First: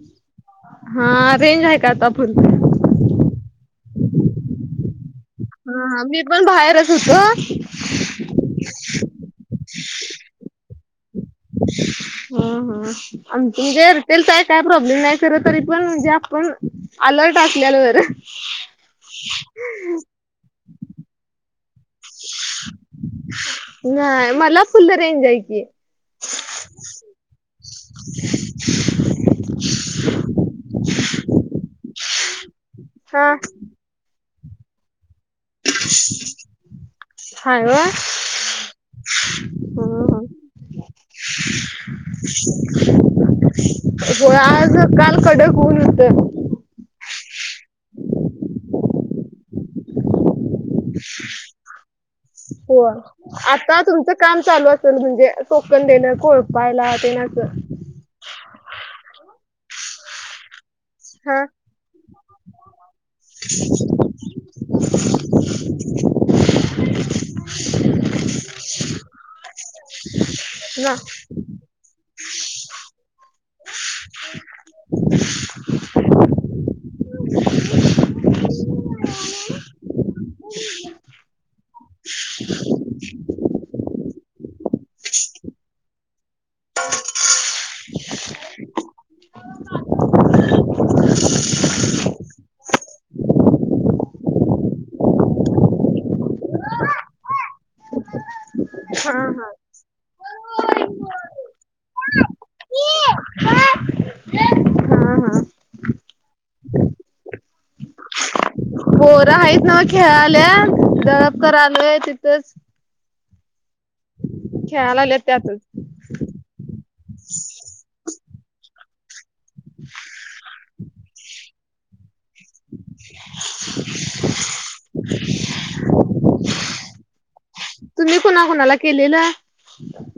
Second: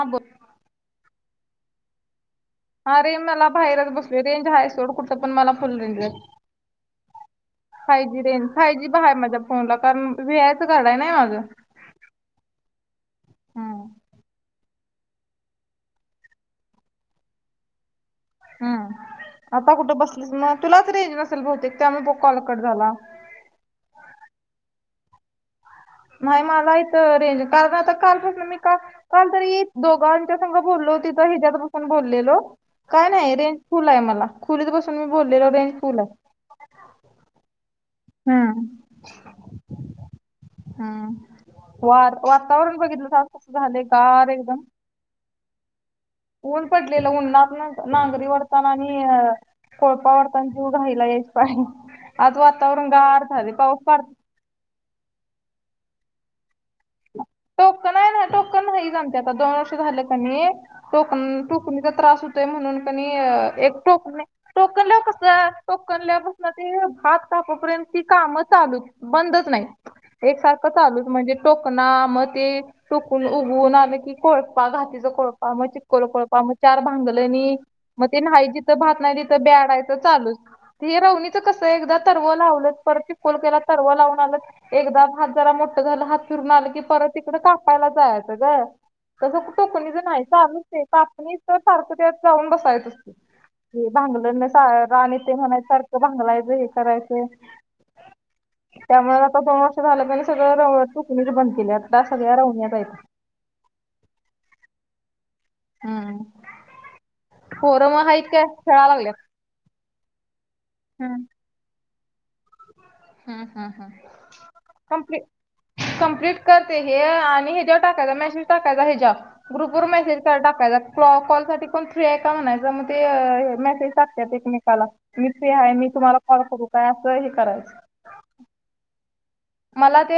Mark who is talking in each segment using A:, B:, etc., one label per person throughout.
A: हा बो
B: हा रेंज आहे का आता फुल?
A: हा रे मला बाहेरच बसलोय रेंज हाय सोड कुठ
B: हा हा मी पण बाहेरच हुतो.
A: फायजी रेंज फायजी आहे माझं फोनला कारण व्हीआय च कार्ड आहे ना माझं.
B: हं हं. आमच म्हणजे
A: हम्म.
B: एरिटेलचा आहे काय प्रॉब्लेम नाही खर तरी पण म्हणजे आपण अलर्ट असल्याल बरं.
A: हम्म. आता कुठं बसलीस मग तुलाच रेंज नसेल बहुतेक त्यामुळ कॉल कट झाला.
B: नाही मला फुल्ल रेंज हाय की.
A: नाही मला इथ रेंज कारण आता काल पासन मी का काल तरी दोघांच्या संघ बोललो तिथ हिज्यात बसून बोललेलो. काय
B: हा.
A: नाही रेंज फुल आहे मला. खुलीत बसून मी बोललेलो रेंज फुल आहे.
B: हाय व्य.
A: हम्म.
B: हं हं.
A: हम्म. वार वातावरण बघितलं तर कसं झालं गार
B: होय
A: एकदम.
B: आज काल कडक ऊन होतं.
A: ऊन पडलेलं उन्हात नांगरी वडताना आणि अ कोळपा वड पण जीव घायला यायच पाळी आज वातावरण गार
B: होय
A: झालंय
B: आता
A: पाऊस पाड
B: तुमचं काम चालू असेल म्हणजे टोकन देणं, कोळपायला तेन अस
A: नाही नाही टोकन नाही आमच्यात आता दोन वर्ष झाले कणी टोक
B: हा
A: टोकणीचा त्रास होतोय म्हणून कणी एक टोकणी टोकनल्यावर कस टोकनल्यापासून ते भात कापपर्यंत ती काम चालू बंदच नाही. एकसारखं
B: ना
A: चालूच म्हणजे टोकणा म ते सुुकून उगवून आलं की कोळपा, घातीचं कोळपा, मग चिकल कोळपा मग चार भांगलनी मग ते नाही जिथं भात नाही तिथं बॅडायचं चालूच. राहनीच कसं एकदा तरव लावलं परत च पोल केला तरव लावून आलं एकदा हात जराला मोठं झालं हात फिरून आलं की परत इकडं कापायला जायचं ग तसं कोोकणी ज नाही चालूते तर आपणी तर सारखरीत जाऊन बसावेत असते हे भांगलं राणी ते म्हणायच सारखं भांगलायचं हे करायचं
B: होक
A: त्यामुळे आता दोन वर्ष झालं सगळं रव चुकणी बंद केले आ त्या सगळ्या रवण्यात य
B: हा हा
A: हम्म होरमाय काय खेळायला लागल्यात.
B: बोरं आहेतच ना खेळाल्या
A: हम्म
B: जडप क आलोय तिथंच
A: ह ह ह
B: खेळायला
A: कमप्ली
B: लागल्यात त्यातच.
A: कमप्लीट करते हे आणि हे जे टाकायचा मॅश टाकायचा हच्याेव ग्रुप वर मेसेज टाकायचा कॉल साठी पण फ्री आहे का म्हणायच मग ते मेसेज टाकतात एकमेकाला मी फ्री आहे मी तुम्हाला कॉल करू पसो ह करयची
B: तुम्ही कुणाकुणाला केलेलं
A: मला ते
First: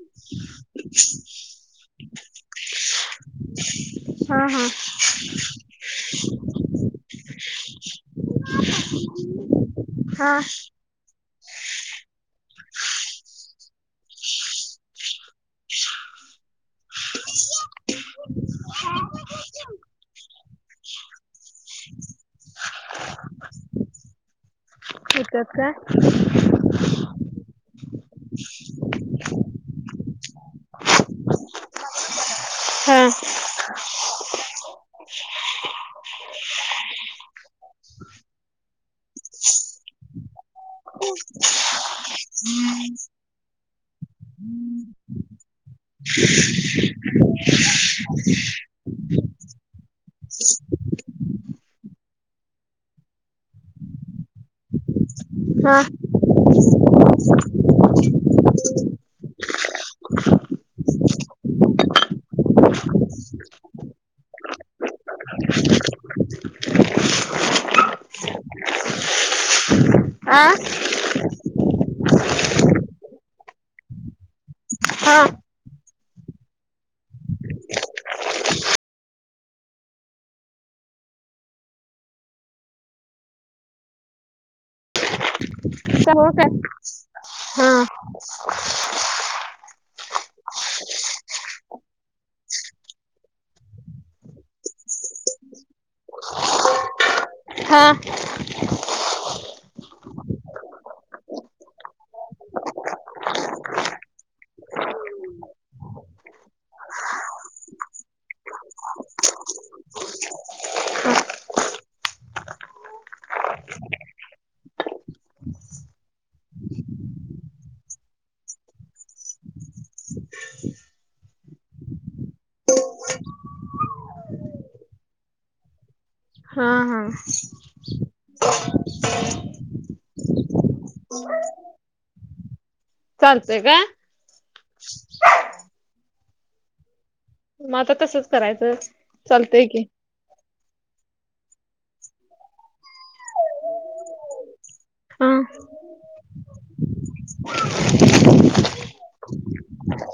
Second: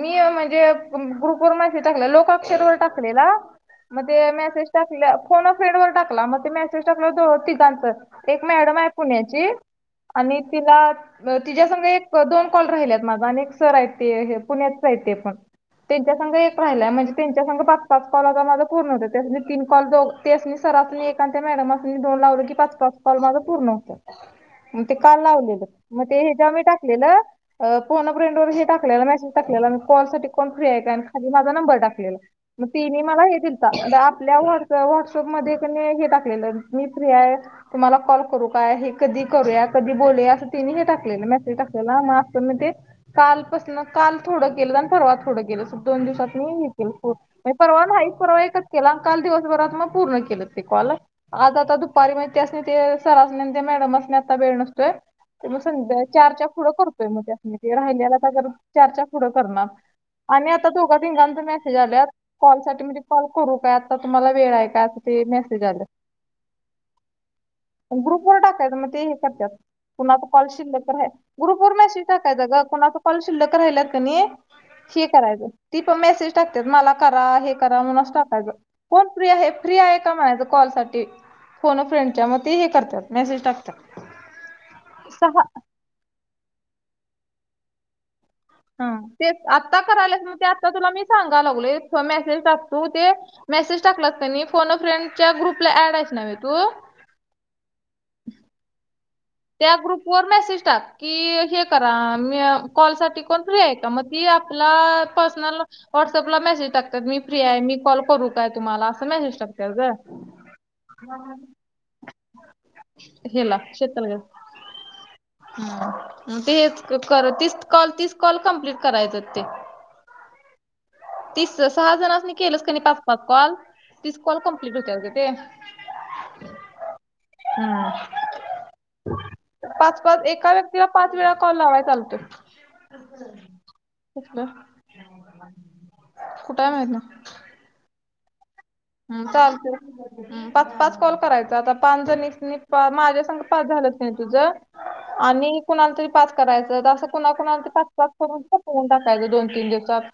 A: मी म्हणजे गरुकुर् ा लोक टक मग म
B: हा हा.
A: टा फोन फ्रेंड वर टाकला मग ते मेसेज टाकलं जळ तिघांच एक मॅडम आहे पुण्याची
B: हा
A: आणि तिला तिच्यास एक दोन कॉल राहिले माझा अनेक सर य हे पुण्यातच येते पण त्यांच्यास राहिलाय म्हणजे त्यांच्या सं पाच पाच कॉलता माझं पूर्ण होत त्यास तीन कॉल दो त्याच सरासनी त्या मॅडम असं मी दोन लावलं की पाच पाच कॉल माझ पूर्ण होत मग ते काल
B: येतात
A: लावलेलं
B: काय?
A: मग ते हे जमी टाकलेलं पोन फ्रेंड ववर हे टाकलेलं मेसेज टाकलेला कॉल सा कोण फ्री आहे का आणि खाली माझा नंबर टाकलेला मग तिने
B: हा.
A: मला हे दिल म्हे आपल्या वर व्हॉट्सअप मध्येी हे टाकलेलं मी फ्री आहे ते मला कॉल करू काय हे कधी करूया कधी बोलूया असं तिने हे टाकलेलं मेसेज टाकलेला मग तर मग ते कालपसन काल थोडं केलं आणि परवा थोडं गलं दोन दिवसात मी हे केलंू परवा नाही परवा एकच केला काल दिवसभरात मग पूर्ण केलं ते कॉल आता आता दुपारी मा अस नाही ते सर अस नाही ते मॅडम असणे आता बेळ नसतोय ते मग
B: हा
A: संध्या चार चार पुढं करतो राहिले चार चार पुुढं करणार आणि आता दोघ तीनघां मेसेज आल्या कॉल साठी म्हणजे कॉल करू का आता तुम्हाला वेळ आहे का असं ते मेसेज आलं
B: [unintelligible]
A: ग्रुप वर टाकायं मग ते हे करतात कुणाच
B: आ
A: कॉल शिल्लक रा आहेय गुरुपूर मशी टाकायचा ग कुणाच कॉल शिल्लक राहिलात का नाही हे
B: हा
A: करायचं ती पण मेसेज टाकते मला करा हे करा म्हणूनच टाकायचं कोण फ्री आहे फ्री आहे का म्हणायचं कॉल साठी कोण फ्रेंडच्या म हे करतात मेसेज टाकतात सहा
B: तर हो का हा
A: ह ते आत्ता करायलाच मग ते आता तुला मी सांगा लागलो मेसेज तू ते मेसेज टाकला अस का फोन फ्रेंडच्या ग्रुपला ऍड आहेच नाव्हे तू
B: हा
A: त्या ग्रुप वर मेसेज टाक की हे करा मी कॉल साठी कोण फ्री आहे का मग आपला पर्सनल व्हॉट्सअपला मेसेज टाकतात मी फ्री आहे मी कॉल करू काय तुम्हाला असं मेसेज टाकतात ग हेला चेेतनग
B: [inaudible]
A: ह ते हेच कर ती कॉल तीस कॉल कमप्लीट करायच हो ते
B: [inaudible]
A: ते सहा जनासनी केलंस कणी पाच पाच कॉल तीस कॉल कंप्लिट होत्यात गं ते
B: हा हा
A: हम्म. पाच पाच एका व्यक्तीला पाच वेळा कॉल लावाय चालतो
B: चालतंय का?
A: कुठंय माहीत नाही
B: मं आता तसच करायचं
A: हम्
B: चालतंय की.
A: चालतय पाच पाच कॉल करायचा आता पाच जणीसनी माझ्या संग पाच झालेत की नाही तुझं
B: हा
A: आणि कुणाला तरी पाच करायचं असं कुणा कुणाला तरी पाचं पाच करून संपून टाकायचं दोन तीन दिवसात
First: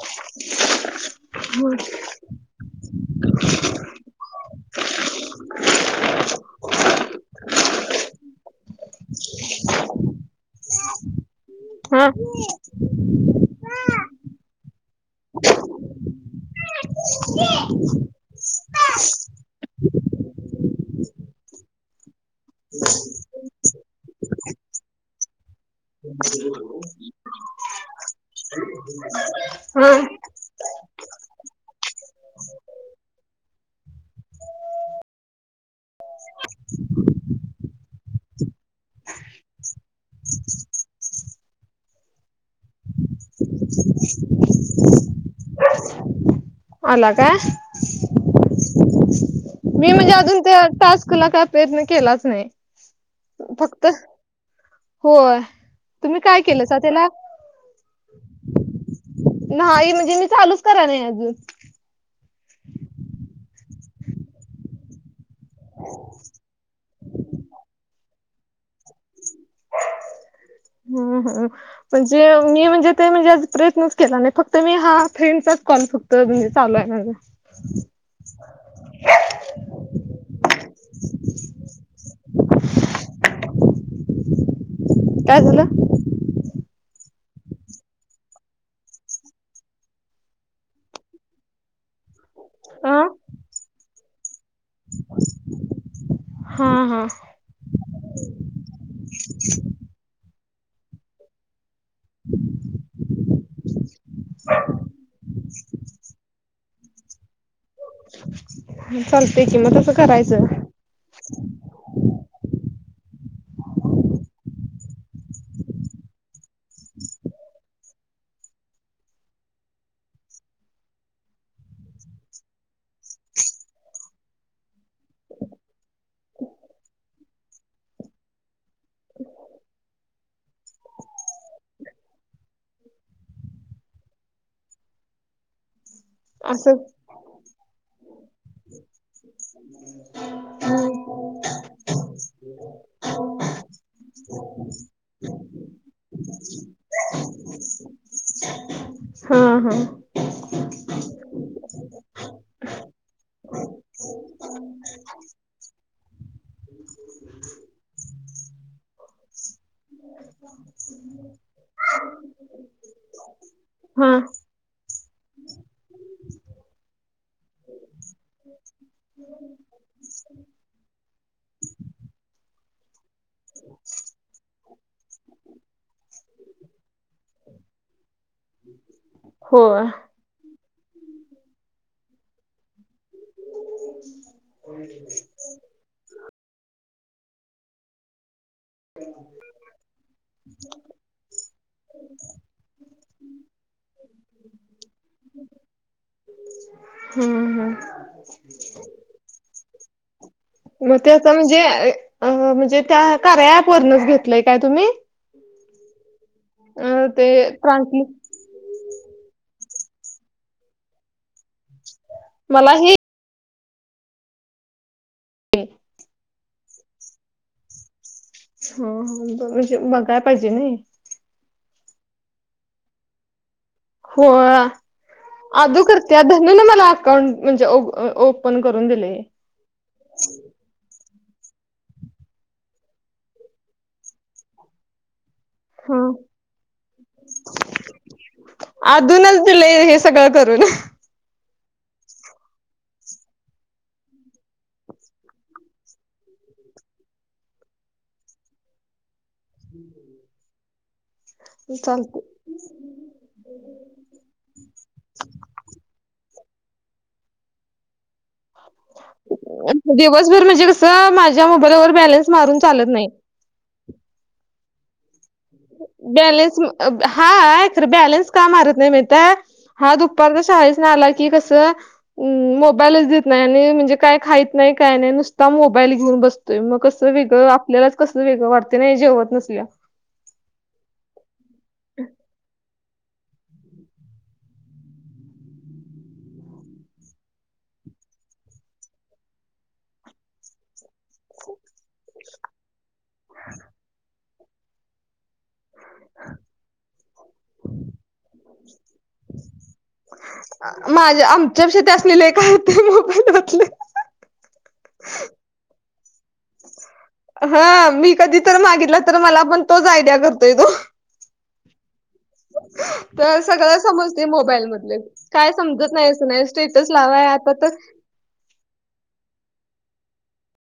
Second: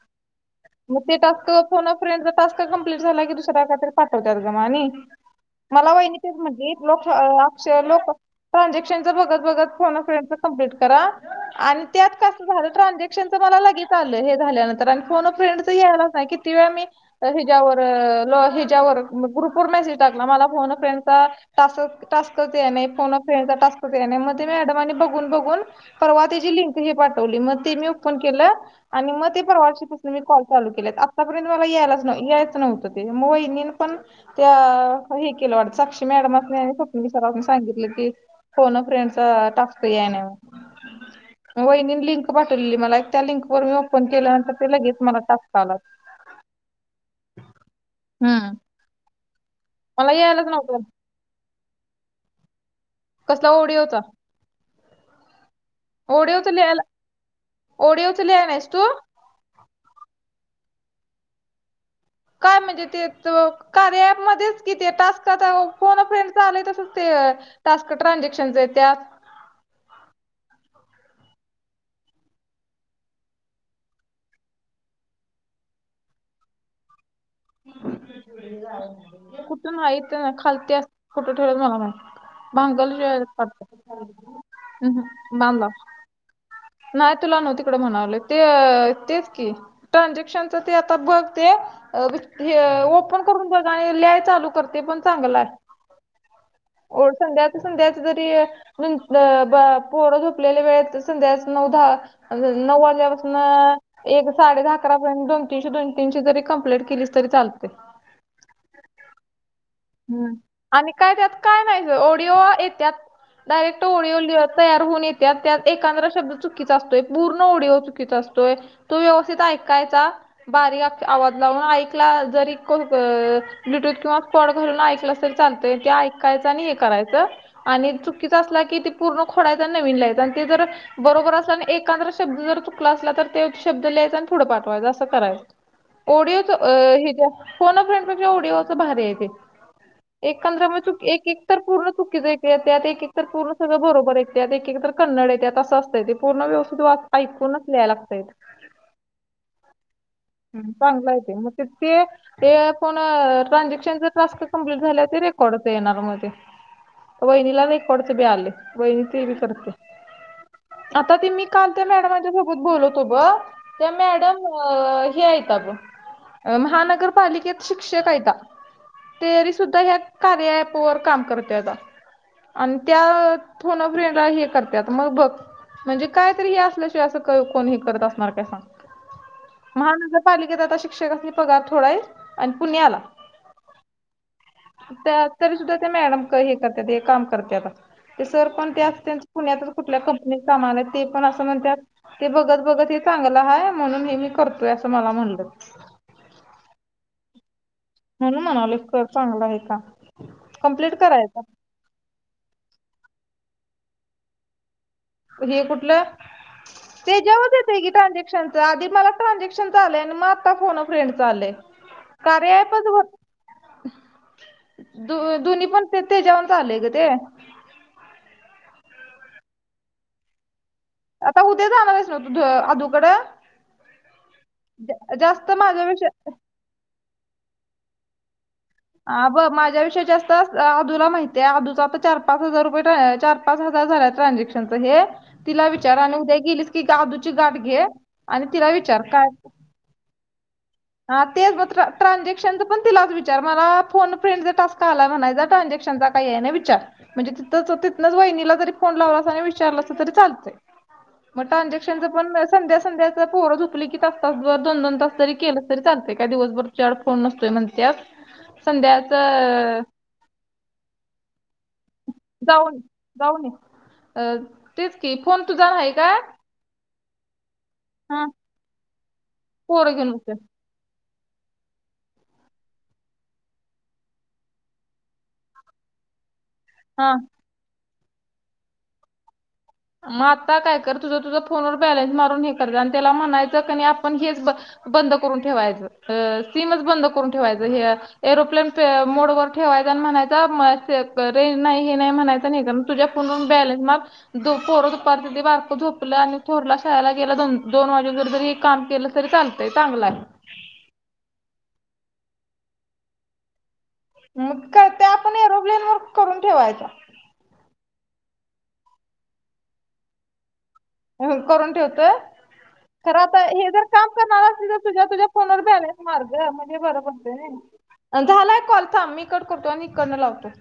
A: मग ते टास्क फोन अ फ्रेंड चं टास्क कम्प्लीट झालं की दुसरं काहीतरी पाठवतात ग म आणि मला वहिनी तेच म्हणली तुला अक्षर लोक अक्षर ट्रानझॅक्शनच बघत बघत फोन अ फ्रेंड्चं कम्प्लीट करा आणि
B: हा.
A: त्यात कसं झालं ट्रान्झॅक्शनच मला लगेच च आलं हे झाल्यानंतर आणि फोन अ फ्रेंड यायलाच नाही किती वेळ मी ह्याच्यावर ल हिच्यावर ग्रुप वर मेसेज टाकला मला फोन अ फ्रेंडचा टास्कच याय नाही फोन अ फ्रेंडचा टास्कच याय नाही मग मॅडमांनी बघून बघून परवा त्याची लिंक हे पाठवली मग ते मी ओपन केलं आणि मग ते
B: हा
A: परवाशीपासून मी कॉल चालू केले आतापर्यंत मला यायलाच यायच नव्हतं ते मग वहिणी पण त्या हे केलं वाटत साक्षी मॅडमास्नी आणि स्वप्नील सरास्नी सांगितलं की फोन अ फ्रेंडचा टास्क यायला नाही म्हणून
B: [unintelligible]
A: वहिनी नी लिंक पाठवलेली मला त्या लिंक वर मी ओपन केल्यानंतर ते लगेच मला टास्क आला
B: आला काय
A: हम्म
B: मी
A: मला
B: म्हणजे अजून
A: यायलाच
B: ते
A: नव्हतं
B: टास्क कला काय प्रयत्न केलाच नाही
A: कसला
B: फक्त
A: ओडिओचा
B: होय तुम्ही काय
A: ओडिओच
B: केलंसा
A: लिहायला
B: त्याला?
A: ओडिओच लिहाय नाहीस तू
B: नाही म्हणजे मी चालूच कराय नाही अजून
A: काय म्हणजे ते कार्या अँप मध्येच कि ते टास्क फोन अ फ्रेंड चं आलाय तसच ते टास्क ट्रानझॅक्शनचं येत्यात
B: हम् हम म्हणजे मी म्हणजे ते म्हणजे आ प्रयत्नच केला नाही फक्त मी हा फ्रेंडचाच कॉल फत त चालू आहे माझा
A: कुठ नाहितं खालती अस कुठं ठेवल्यात मला माहीत भांगलंय वाटतं
B: काय
A: बांदव
B: झालं
A: नाही तुला नव्ह तिकडं म्हणालोय ते तेच की ट्रानझॅक्शनच ते आता बघ ते
B: अ
A: ओपन करून बग आणि ल्याय चालू कर ते पण चांगलं आहे
B: हा हा
A: ओ संध्याकाळचं संध्याकाळचं जरी पोरं झोपलेल्या वेळेत संध्याकाळी नऊ दहा नऊ वाजल्यापासनं एक साडेदहा अकरा पर्यंत दोन तीनशे दोन तीनशे जरी कंप्लिट केलीस तरी चालतंय
B: चालतंय की म तसं
A: हम्म
B: करायचं
A: आणि काय त्यात काय नाही गं ओडिओ येत्यात डायरेक्ट ओळी ओळी तयार होऊन येते त्या एकांधा शब्द चुकीचा असतोय पूर्ण ओडीओ चुकीच असतोय तो व्यवस्थित ऐकायचा बारीक आवाज लावून ऐकला जरी [unintelligible] ब्लूटूथ किंवा कॉड घालून ऐकलंस तरी चालतंय ते ऐकायचं आणि हे करायचं आणि चुकीचा असला की ते पूर्ण खोडयचं आणि नवीन लिहायचा आणि ते जर बरोबर असलं आणि एकंद्रा शब्द जर चुकला असला तर ते शब्द लिहायचा आणि पुढं पाठवायचा अस करायचं ओडिओच
B: असं
A: हच्या फोन अ फ्रेंड पेक्षा ओडिओचं भारी हाय ते एकांद्र मं एक एक तर पूर्ण चुकीचं येत्यात एक एक तर पूर्ण सगळं बरोबर य एक एक कन्नड येतात असं असतं ते पूर्ण व्यवस्थित ऐकूनच लिहायला लागतय.
B: हा हा-
A: हम् चांगलय कि मग ते ते पण ट्रानझॅक्शनचा टास्क कंमप्लीट झाला ते रेकॉर्डच येणार मग ते वहिणीला रेकॉर्डचं बी आले वहिणी ते बी करतेया. आता ते मी काल त्या मॅडमाच्या सोबत बोलवतो बघ त्या
B: हा
A: मॅडम हे आहेता बघ. महानगरपालिकेत शिक्षक हायता. तेरी सुद्धा ह्या कार्या ॲप वर काम करत्याता आणं त्या फोन अ फ्रेंड हे करत्यात मग बघ म्हणजे कायतरी हे असल्याशिवाय अस कोणी करत असणार काय सांग
B: हो
A: मग झ पालिकेत आता शिक्षक असले पगार थोडाय? आणि पुण्याला तरी सुद्धा त्या मॅडम हे करत्याता काम करत्याता ते सर पण ते त्यांच पुण्यातुन कुठल्या कंपनीत कामाला ते पण असं म्हणतात ते बघत बघत हे चांगलं आहे म्हणून हे मी करतोय असं मला म्हणलं
B: हम्म हम्
A: म्हणून म्हणाले कर चांगलय काम
B: मग तें म्हणजे म्हणजे त्या कार्या ॲप वरनच घेतलंय काय तुम्ही?
A: हे कुठलं?
B: अ ते
A: तेज्यावरच येतंय की
B: ट्रान्सले
A: ट्रानझॅशन आधी मला ट्रान्झॅक्शन आलंय आणि मग आता फोन फ्रेड आलंय कार्या
B: मला
A: ॲप च
B: हे
A: हो द दुनी पण ते त्याच्यावुणचं आलंय ग ते
B: हो म्हणजे मग काय पाहिजे नय '-
A: आता उद्या जाणार आहेस ना तु अदुकडं
B: हो अदु करते
A: माझ्यापेक्षा
B: धनू नं मला अकाउंट म्हणजे ओपन करून दिल
A: हा बघ माझ्याविषयी जास्त अदूला माहितीय आहे आदुचा आता चार पाच हजार रुपये चार पाच हजार झाला ट्रान्झॅक्शनच हे तिला विचार
B: हम
A: आणि उद्या गेलीस की आदूची गाठ घे आणि तिला विचार काय?
B: अधूनच दिलंय हे सगळं करून.
A: हा तेच मग ट्रान्झॅक्शनच पण तिलाच विचार मला फोन फ्रेंडचा टास्क आला म्हणायचा ट्रान्झॅक्शनचा का यायना विचार म्हणजे तिथंच तिथनचं वहिला जरी फोन लावला आणि विचा [inaudible] चालतय म ट्रानझॅशनचं
B: चालते.
A: पण [unintelligible] संध्या संध्याचं पोरं झोपली की तास तासर दोन दोन तास तरी केलं तरी चालतय का दिवस भर फोन नसतोय म्हणतीयास
B: [inaudible] दिवसभर म्हणजे कस माझ्या मोबाईलवर बॅलेंन्स मारून
A: जाऊन
B: चालत नाही.
A: जाऊन ये अ तेच की फोन तुझा नाही काय?
B: बॅलन्स हाय. तर
A: हा
B: बॅलेंन्स का मारत नाही माहिते. हा
A: पोरं घेऊन बसत्यात
B: दुपारचा शाळेतनं आला की ते कसं? हम् मोबाईलच देत नाही आणि म्हणजे काय खाइत नाही काय नाही नुसता मोबाईल घेऊन बसतो. त मग
A: हा.
B: कसं वेगळं आपल्यालाच कसं वेगळं वाटत ना हे जेवत नाय.
A: मग आता काय कर तुझं तुझं फोनवर बॅलेंन्स मारून हे करायचं आणि त्याला म्हणायचं कनाय आपण हेच बंद करून ठेवायचं. सीमच बंद करून ठेवायचं हे. एरोप्लेन मोडवर ठेवायचा आणि म्हणायच रेंज नाही हे नाही म्हणायचं नाही करा तुझ्या फोनवरून बॅलेंन्स मार पोरं दुपार बारंक झोपलं आणि थोरला खेळायला गेला दोन दोन वाजून जरी जरी हे काम केलं, तरी चालतंय चांगलंय.
B: माझ्या आमच्याशी त्यांसनी लेय काय होते
A: मग काय ते आपण एरोप्लेन वर करून ठेवायचा.
B: हा मी कधी तर मागितला तर मला पण तोच आयडिया देतोय तो.
A: करून ठेवतोय.
B: [unintelligible]
A: खरं आता
B: तर
A: हे
B: सगळं
A: जर काम
B: समजते
A: करणार
B: मोबाईल
A: असली तर
B: मधले,
A: तुझ्या तुझ्या
B: काय
A: फोनवर
B: समजत
A: बॅलन्स
B: नाही
A: मार
B: असं नाही,
A: गं म्हणजे
B: स्टेटस
A: बरं
B: लावाय
A: पडतंय
B: आता त
A: नाही. झालाय कॉल, थांब मी कट करतो, आणि इकडण लावतो.